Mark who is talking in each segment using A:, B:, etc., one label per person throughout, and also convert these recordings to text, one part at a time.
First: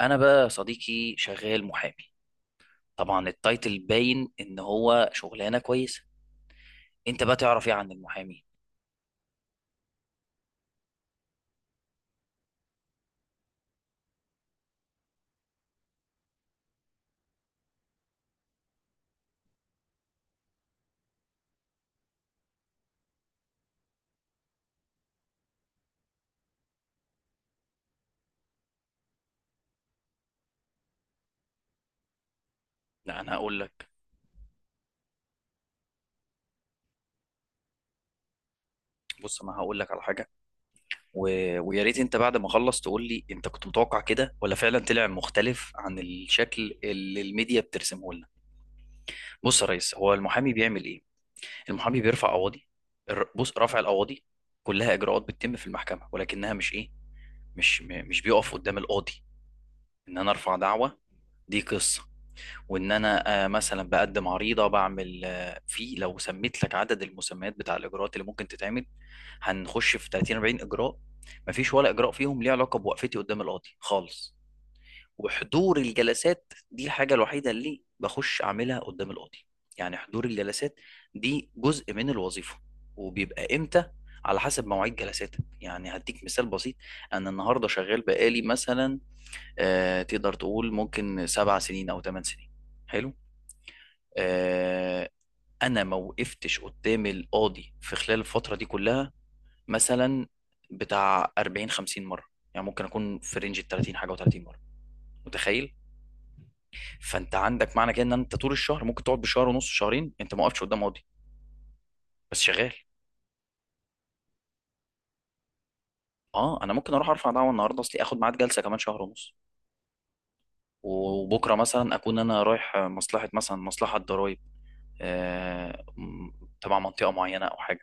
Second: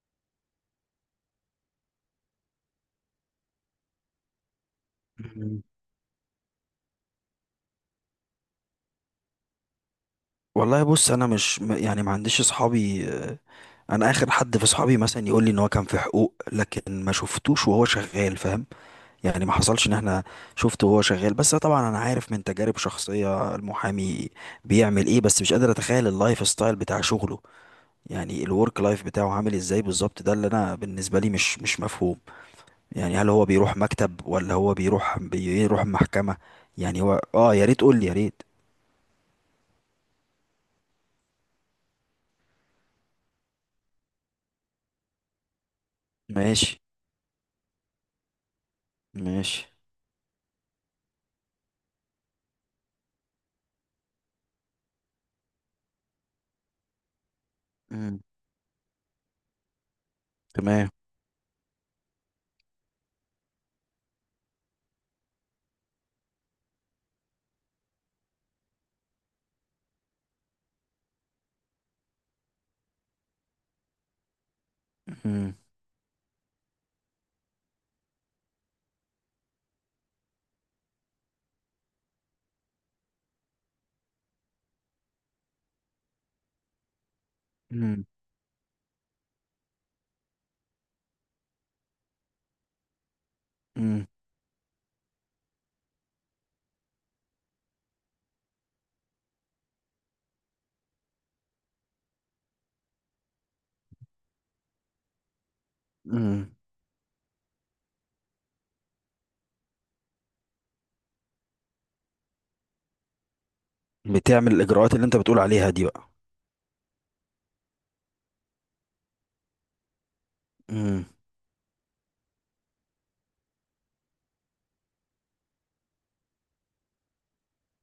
A: انا بقى يا صديقي شغال محامي. طبعا التايتل باين ان هو شغلانه
B: مم.
A: كويسه. انت بقى تعرف ايه عن المحامي؟
B: والله بص انا مش يعني ما عنديش اصحابي انا اخر حد في اصحابي مثلا يقول لي ان هو كان في حقوق، لكن ما شفتوش وهو شغال، فاهم. يعني ما حصلش ان احنا شفته وهو شغال. بس طبعا انا عارف من تجارب شخصية المحامي بيعمل ايه، بس مش قادر اتخيل اللايف ستايل بتاع شغله، يعني الورك لايف بتاعه عامل ازاي بالظبط. ده اللي انا بالنسبة لي مش مفهوم. يعني
A: لا،
B: هل
A: انا
B: هو
A: هقول
B: بيروح
A: لك.
B: مكتب، ولا هو بيروح محكمة؟ يعني هو يا ريت قول لي، يا ريت.
A: بص، انا هقول لك على حاجه. و... ويا ريت انت بعد ما اخلص تقول لي انت كنت متوقع كده، ولا فعلا طلع مختلف عن
B: ماشي،
A: الشكل اللي الميديا بترسمه لنا. بص
B: ماشي.
A: يا ريس، هو المحامي بيعمل ايه؟ المحامي بيرفع قواضي. بص، رفع القواضي كلها اجراءات بتتم في المحكمه، ولكنها مش ايه، مش بيقف قدام القاضي. ان انا ارفع
B: تمام.
A: دعوه، دي قصه. وان انا مثلا بقدم عريضه، بعمل في، لو سميت لك عدد المسميات بتاع الاجراءات اللي ممكن تتعمل هنخش في 30 40 اجراء. مفيش ولا اجراء فيهم ليه علاقه بوقفتي قدام القاضي خالص.
B: مم.
A: وحضور الجلسات دي الحاجه الوحيده اللي بخش اعملها قدام القاضي. يعني حضور الجلسات دي جزء من الوظيفه. وبيبقى امتى؟ على حسب مواعيد جلساتك. يعني هديك مثال بسيط، انا النهارده شغال
B: مم.
A: بقالي مثلا تقدر تقول ممكن سبع سنين او ثمان سنين. حلو.
B: مم.
A: آه، انا ما وقفتش قدام القاضي في خلال الفتره دي كلها، مثلا بتاع 40 50 مره. يعني ممكن اكون في رينج ال 30 حاجه و30 مره. متخيل؟
B: مم.
A: فانت عندك معنى كده ان انت طول الشهر ممكن تقعد بشهر ونص، شهرين، انت ما وقفتش قدام قاضي، بس شغال.
B: بتعمل الإجراءات اللي أنت بتقول عليها دي بقى.
A: اه، انا ممكن اروح ارفع دعوه النهارده اصلي اخد ميعاد جلسه كمان شهر ونص.
B: مم.
A: وبكره مثلا اكون انا رايح مصلحه، مثلا مصلحه ضرائب، آه، م- تبع منطقه معينه او حاجه.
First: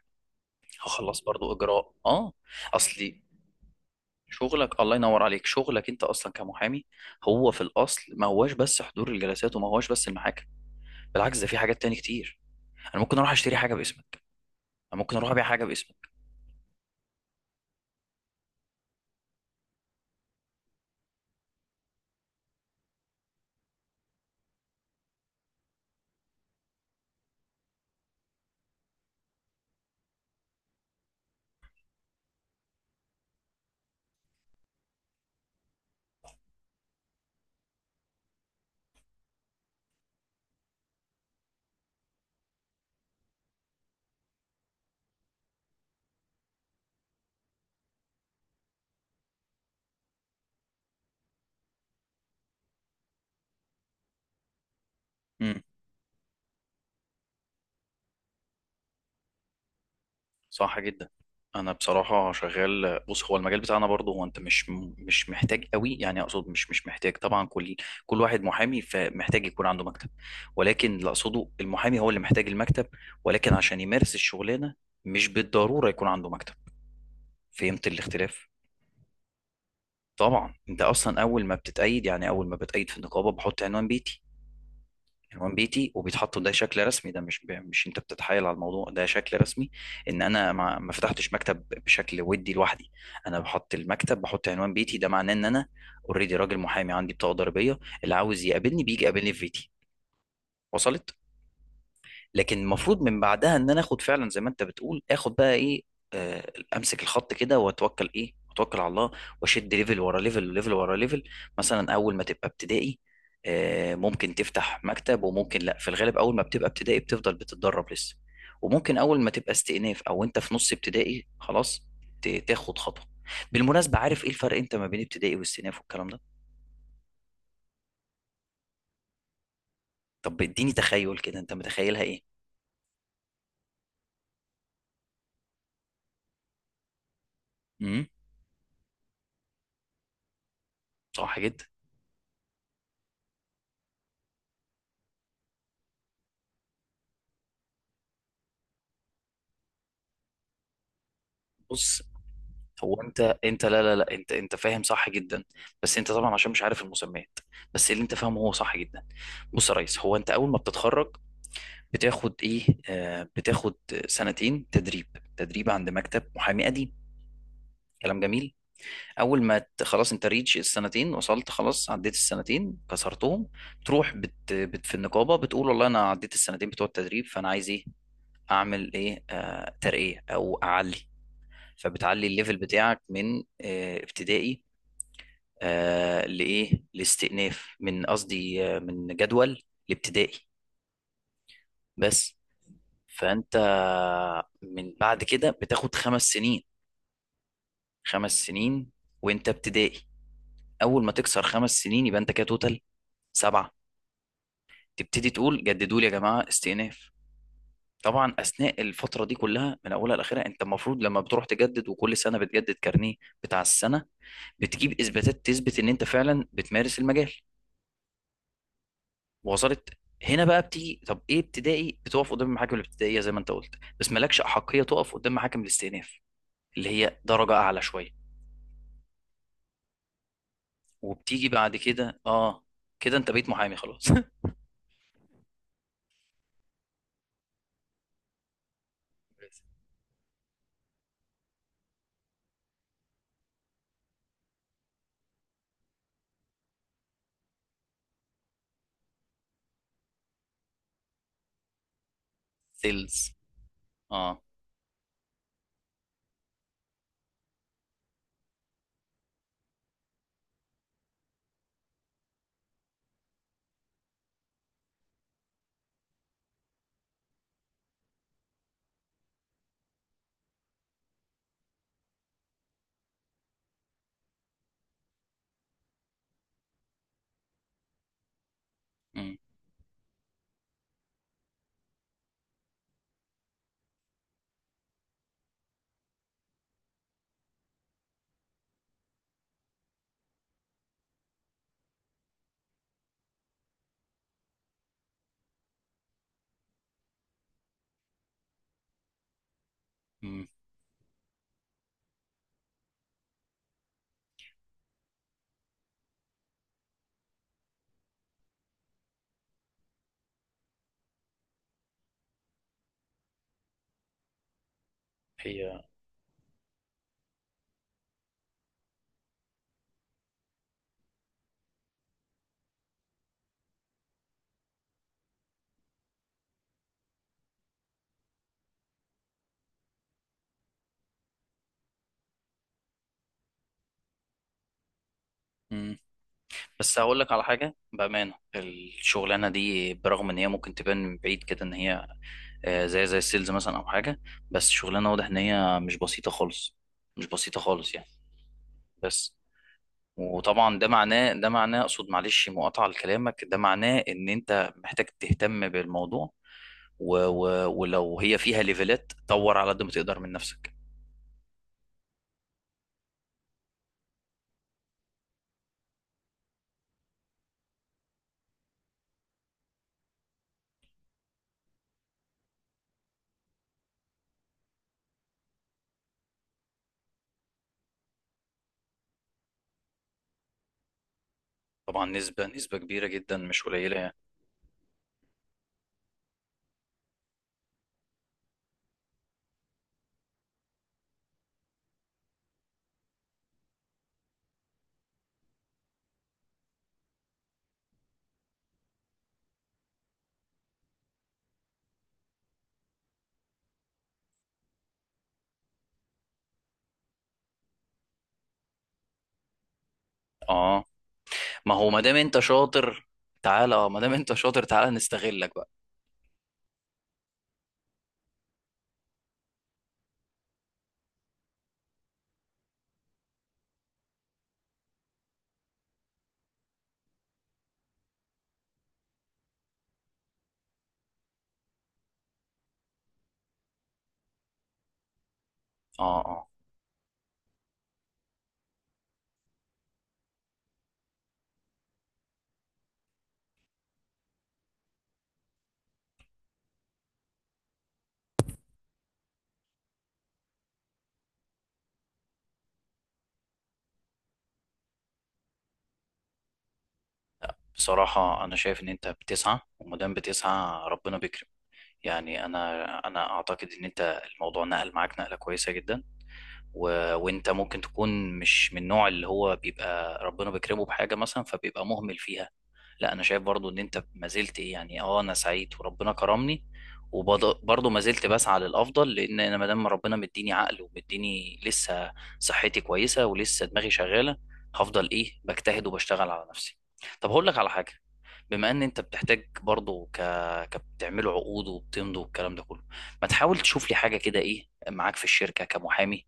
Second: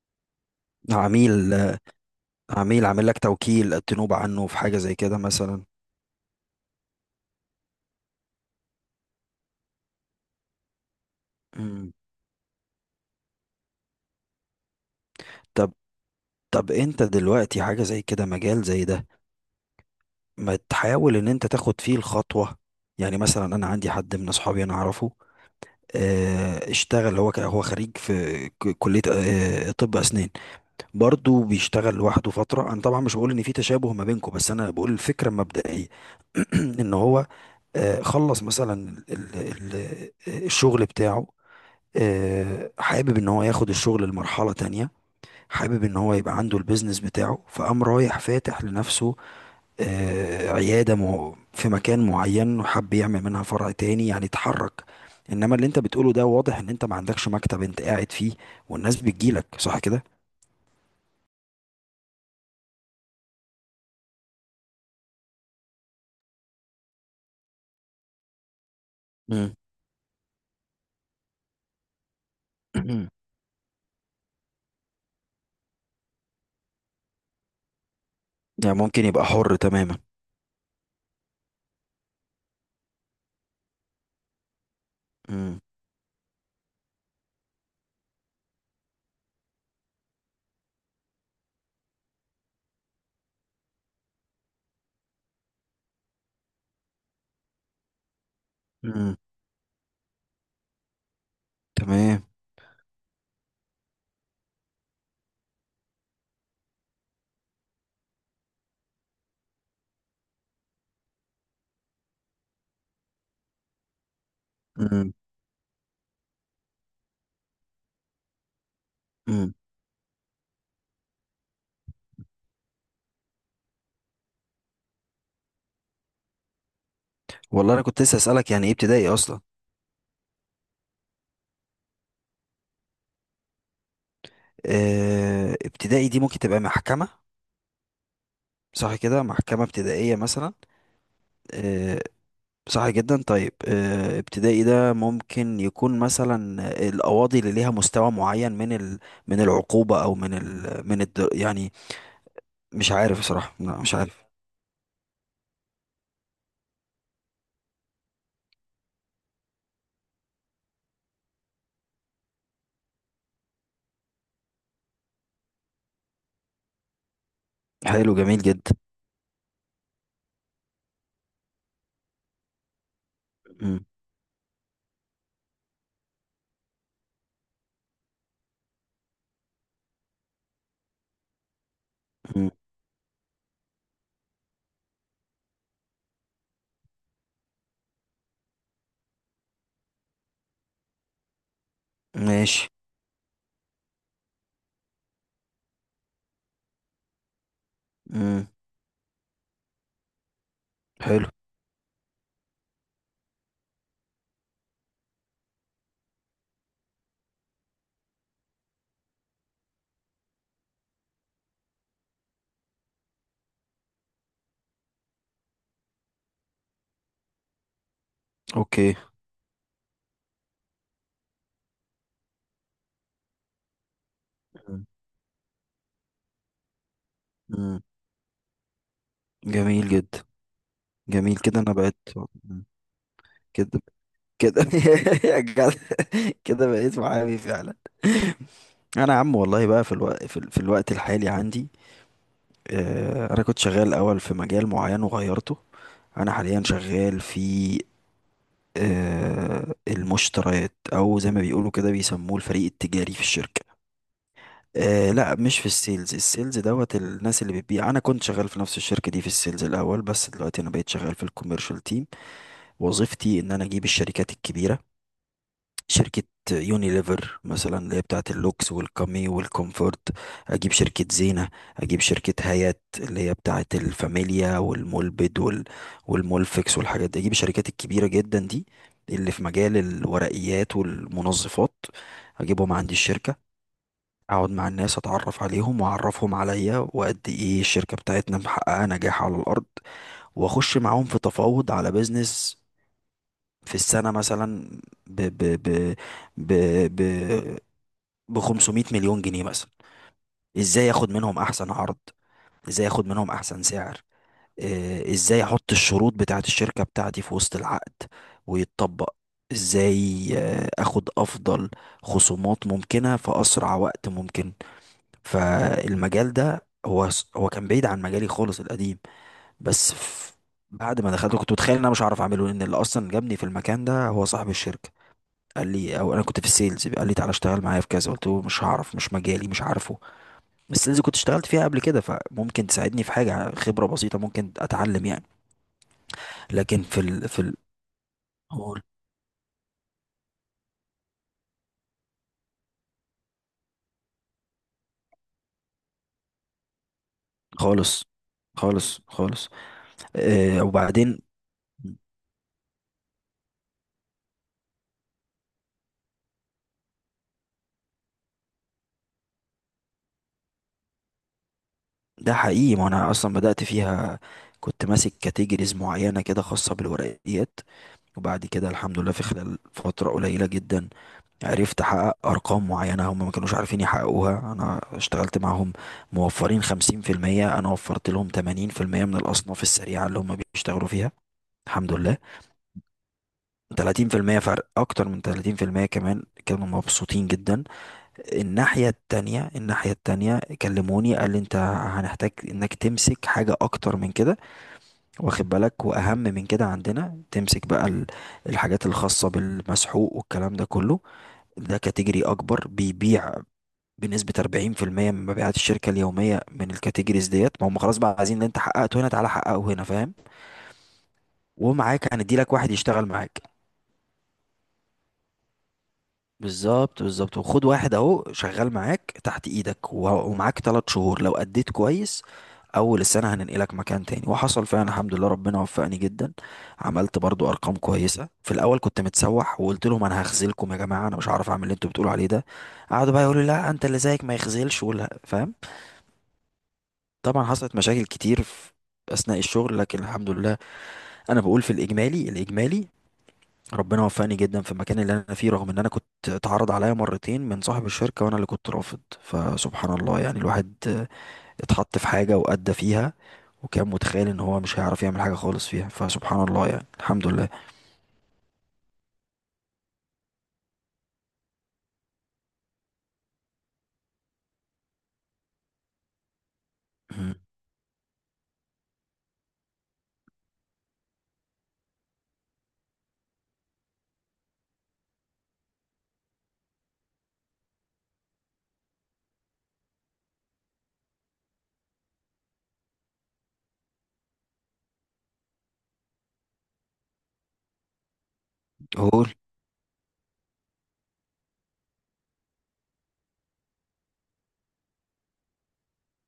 A: هخلص
B: عميل
A: برضو اجراء. اه
B: عميل عامل لك
A: اصلي
B: توكيل تنوب عنه في حاجة
A: شغلك الله
B: زي كده
A: ينور عليك،
B: مثلا.
A: شغلك انت اصلا كمحامي هو في الاصل ما هواش بس حضور الجلسات، وما هواش بس المحاكم. بالعكس، ده في حاجات
B: مم.
A: تاني كتير. انا ممكن اروح اشتري حاجه باسمك، انا ممكن اروح ابيع حاجه
B: طب
A: باسمك.
B: طب أنت دلوقتي حاجة زي كده، مجال زي ده، ما تحاول إن أنت تاخد فيه الخطوة؟ يعني مثلا أنا عندي حد من أصحابي أنا أعرفه، اشتغل هو هو خريج في كلية طب أسنان. برضه بيشتغل لوحده فترة. أنا طبعا مش بقول إن في تشابه ما بينكم، بس أنا بقول الفكرة المبدئية. إن هو خلص مثلا الشغل بتاعه، حابب إن هو ياخد الشغل لمرحلة تانية. حابب إن هو يبقى عنده البيزنس بتاعه، فقام رايح فاتح لنفسه عيادة في مكان معين، وحب يعمل منها فرع تاني، يعني اتحرك. انما
A: امم.
B: اللي انت بتقوله ده واضح ان انت ما عندكش مكتب انت قاعد فيه، والناس بتجيلك، صح كده؟
A: صح جدا. انا بصراحه شغال. بص، هو المجال بتاعنا برضه، هو انت مش محتاج قوي، يعني اقصد مش مش محتاج، طبعا كل واحد محامي فمحتاج
B: مم.
A: يكون عنده مكتب. ولكن اللي اقصده، المحامي هو اللي محتاج المكتب، ولكن عشان يمارس الشغلانه مش بالضروره يكون عنده مكتب. فهمت الاختلاف؟
B: يعني ممكن يبقى حر تماما.
A: طبعا انت اصلا اول ما بتتأيد، يعني اول ما بتأيد في النقابه، بحط عنوان بيتي. عنوان
B: مم.
A: بيتي وبيتحط، ده شكل رسمي، ده مش مش انت بتتحايل على الموضوع، ده شكل رسمي. ان انا ما فتحتش مكتب بشكل، ودي لوحدي. انا بحط المكتب، بحط عنوان بيتي، ده معناه ان انا اوريدي راجل محامي، عندي بطاقه ضريبيه، اللي عاوز يقابلني بيجي
B: مم.
A: يقابلني في بيتي. وصلت؟
B: تمام.
A: لكن المفروض من بعدها ان انا اخد فعلا زي ما انت بتقول، اخد بقى ايه، امسك الخط كده واتوكل ايه، اتوكل على الله. واشد ليفل ورا ليفل وليفل ورا ليفل. مثلا اول ما تبقى ابتدائي، ممكن تفتح
B: مم.
A: مكتب وممكن لا. في الغالب اول ما بتبقى ابتدائي بتفضل بتتدرب لسه. وممكن اول ما تبقى
B: مم.
A: استئناف، او انت في نص ابتدائي خلاص، تاخد خطوة. بالمناسبة، عارف ايه الفرق انت ما بين ابتدائي واستئناف والكلام ده؟
B: والله انا كنت لسه اسالك، يعني ايه ابتدائي اصلا؟
A: طب اديني، تخيل كده، انت متخيلها ايه؟
B: ابتدائي دي ممكن تبقى محكمة،
A: امم.
B: صح كده؟ محكمة ابتدائية مثلا.
A: صح جدا.
B: آه، صح جدا. طيب، ابتدائي ده ممكن يكون مثلا القواضي اللي ليها مستوى معين من من العقوبة، او من من يعني
A: بص،
B: مش
A: هو
B: عارف
A: انت
B: بصراحة،
A: انت
B: لا،
A: لا، لا،
B: مش
A: لا،
B: عارف.
A: انت فاهم صح جدا. بس انت طبعا عشان مش عارف المسميات، بس اللي انت فاهمه هو صح جدا. بص يا ريس، هو انت اول ما بتتخرج بتاخد ايه، بتاخد سنتين تدريب. تدريب عند مكتب محامي قديم.
B: حلو،
A: كلام
B: جميل
A: جميل.
B: جدا.
A: اول ما خلاص انت ريتش السنتين، وصلت خلاص، عديت السنتين كسرتهم،
B: مم.
A: تروح بت بت في النقابه بتقول والله انا عديت السنتين بتوع التدريب، فانا عايز ايه، اعمل ايه، ترقيه او اعلي. فبتعلي
B: مم.
A: الليفل بتاعك من ابتدائي لإيه، لاستئناف من قصدي، من جدول الابتدائي بس.
B: ماشي.
A: فأنت من بعد كده بتاخد خمس سنين. خمس
B: مم.
A: سنين وأنت ابتدائي. أول ما
B: حلو.
A: تكسر خمس سنين يبقى أنت كده توتال سبعة، تبتدي تقول جددوا لي يا جماعة استئناف. طبعا أثناء الفترة دي كلها من أولها لآخرها، أنت المفروض لما بتروح تجدد، وكل سنة بتجدد كارنيه بتاع السنة، بتجيب إثباتات تثبت إن أنت فعلا بتمارس المجال.
B: اوكي.
A: وصلت؟ هنا بقى بتيجي، طب ايه ابتدائي؟ بتقف قدام المحاكم الابتدائيه زي ما انت قلت. بس مالكش احقيه
B: مم.
A: تقف قدام محاكم الاستئناف، اللي هي درجه
B: مم.
A: اعلى شويه.
B: جميل جدا. جميل،
A: وبتيجي
B: كده انا
A: بعد
B: بقيت.
A: كده. اه
B: مم.
A: كده انت بقيت محامي
B: كده،
A: خلاص.
B: كده. يا جدع، كده بقيت معايا فعلا. انا يا عم والله بقى في الوقت في الوقت الحالي عندي انا كنت شغال الاول في مجال معين وغيرته. انا حاليا شغال في المشتريات، او زي ما بيقولوا كده بيسموه الفريق التجاري في
A: سيلز.
B: الشركة.
A: اه.
B: لا، مش في السيلز. السيلز دوت الناس اللي بتبيع. انا كنت شغال في نفس الشركة دي في السيلز الاول، بس دلوقتي انا بقيت شغال في الكوميرشال تيم. وظيفتي ان انا اجيب الشركات الكبيرة، شركة يونيليفر مثلا اللي هي بتاعة اللوكس والكامي والكومفورت. أجيب شركة زينة، أجيب شركة هايات اللي هي بتاعة الفاميليا والمولبد والمولفكس والحاجات دي. أجيب الشركات الكبيرة جدا دي اللي
A: مم.
B: في مجال الورقيات والمنظفات، أجيبهم عندي الشركة، أقعد مع الناس، أتعرف عليهم وأعرفهم عليا، وقد إيه الشركة بتاعتنا محققة نجاح على الأرض، وأخش معاهم في تفاوض على بيزنس في السنة مثلا ب ب ب ب ب ب 500 مليون جنيه مثلا.
A: مم.
B: ازاي ياخد منهم احسن عرض، ازاي ياخد منهم احسن سعر، ازاي احط الشروط بتاعت الشركة بتاعتي في وسط العقد ويتطبق، ازاي اخد افضل خصومات ممكنة في اسرع وقت ممكن.
A: هي.
B: فالمجال ده هو كان بعيد عن مجالي خالص القديم. بس ف- بعد ما دخلت كنت متخيل ان انا مش هعرف اعمله، لان اللي اصلا جابني في المكان ده هو صاحب الشركة، قال لي، او انا كنت في السيلز، قال لي تعالى اشتغل معايا في كذا. قلت له مش هعرف، مش مجالي، مش عارفه. السيلز كنت اشتغلت فيها قبل كده، فممكن تساعدني في حاجه، خبره بسيطه ممكن اتعلم يعني.
A: مم.
B: لكن
A: بس
B: في
A: هقول
B: ال
A: لك
B: في
A: على
B: ال
A: حاجه بامانه،
B: قول.
A: الشغلانه دي برغم ان هي ممكن تبان من بعيد كده ان هي زي السيلز مثلا او حاجه، بس الشغلانه واضح ان هي مش بسيطه خالص. مش بسيطه خالص
B: خالص،
A: يعني.
B: خالص،
A: بس.
B: خالص.
A: وطبعا ده
B: وبعدين.
A: معناه ده معناه اقصد معلش مقاطعه لكلامك، ده معناه ان انت محتاج تهتم بالموضوع. و و ولو هي فيها ليفلات، طور على قد ما تقدر من نفسك.
B: ده حقيقي، ما انا اصلا بدات فيها، كنت ماسك كاتيجوريز معينه كده خاصه بالورقيات، وبعد كده الحمد لله في خلال فتره قليله جدا عرفت احقق ارقام معينه هم ما كانوش عارفين يحققوها. انا اشتغلت معاهم موفرين 50%، انا وفرت لهم 80% من الاصناف السريعه اللي هم بيشتغلوا فيها، الحمد
A: طبعا
B: لله.
A: نسبه كبيره جدا مش قليله يعني.
B: 30% فرق، اكتر من 30% كمان، كانوا مبسوطين جدا. الناحيه التانية، الناحيه التانية كلموني، قال لي انت هنحتاج انك تمسك حاجه اكتر من كده. واخد بالك، واهم من كده عندنا تمسك بقى الحاجات الخاصه بالمسحوق والكلام ده كله، ده كاتيجوري اكبر، بيبيع بنسبة 40% من مبيعات الشركة اليومية، من الكاتيجوريز ديت. ما هم خلاص بقى عايزين اللي انت حققته هنا تعالى حققه هنا، فاهم؟
A: اه، ما هو ما
B: ومعاك
A: دام
B: هندي
A: انت
B: لك واحد يشتغل
A: شاطر،
B: معاك.
A: تعالى. اه ما دام انت شاطر تعالى نستغلك بقى.
B: بالظبط، بالظبط. وخد واحد اهو شغال معاك تحت ايدك ومعاك 3 شهور، لو اديت كويس اول السنة هننقلك مكان تاني. وحصل فعلا، الحمد لله، ربنا وفقني جدا. عملت برضو ارقام كويسة. في الاول كنت متسوح وقلت لهم انا هخذلكم يا جماعة، انا مش هعرف اعمل اللي انتوا بتقولوا عليه ده. قعدوا بقى يقولوا لا، انت اللي زيك ما يخذلش ولا، فاهم.
A: اه، اه.
B: طبعا حصلت مشاكل كتير في اثناء الشغل، لكن الحمد لله، انا بقول في الاجمالي ربنا وفقني جدا في المكان اللي انا فيه، رغم ان انا كنت اتعرض عليا مرتين من صاحب الشركه وانا اللي كنت رافض، فسبحان الله يعني. الواحد اتحط في حاجه وادى فيها، وكان متخيل ان هو مش هيعرف يعمل حاجه خالص فيها، فسبحان الله يعني، الحمد لله.
A: بصراحه انا شايف ان انت بتسعى، وما دام بتسعى ربنا بيكرم. يعني انا اعتقد ان انت الموضوع نقل معاك نقله كويسه جدا. و...
B: مم.
A: وانت ممكن تكون مش من النوع اللي هو بيبقى ربنا بيكرمه بحاجه مثلا فبيبقى مهمل فيها. لا، انا شايف برضو ان انت ما زلت إيه، يعني اه، انا سعيد وربنا كرمني، وبرضه ما زلت بسعى للافضل. لان انا ما دام ربنا مديني عقل ومديني لسه صحتي كويسه ولسه دماغي شغاله، هفضل ايه، بجتهد وبشتغل على نفسي. طب هقول لك على حاجه، بما ان انت
B: قول.
A: بتحتاج برضه كبتعملوا عقود وبتمضوا والكلام ده كله، ما تحاول تشوف لي حاجه كده ايه معاك في الشركه كمحامي.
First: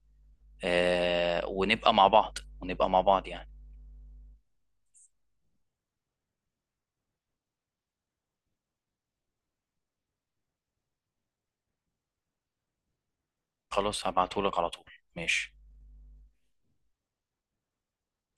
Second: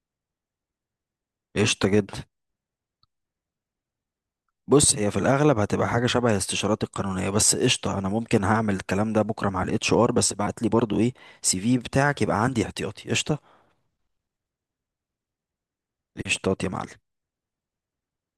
B: قشطه
A: ونبقى مع
B: جدا.
A: بعض ونبقى مع بعض يعني.
B: بص هي في الاغلب هتبقى حاجه شبه الاستشارات القانونيه، بس قشطه. انا ممكن هعمل الكلام ده بكره مع الـ HR، بس بعت لي برضو ايه CV بتاعك يبقى عندي احتياطي، قشطه.
A: خلاص هبعتهولك على طول. ماشي.
B: قشطات يا معلم.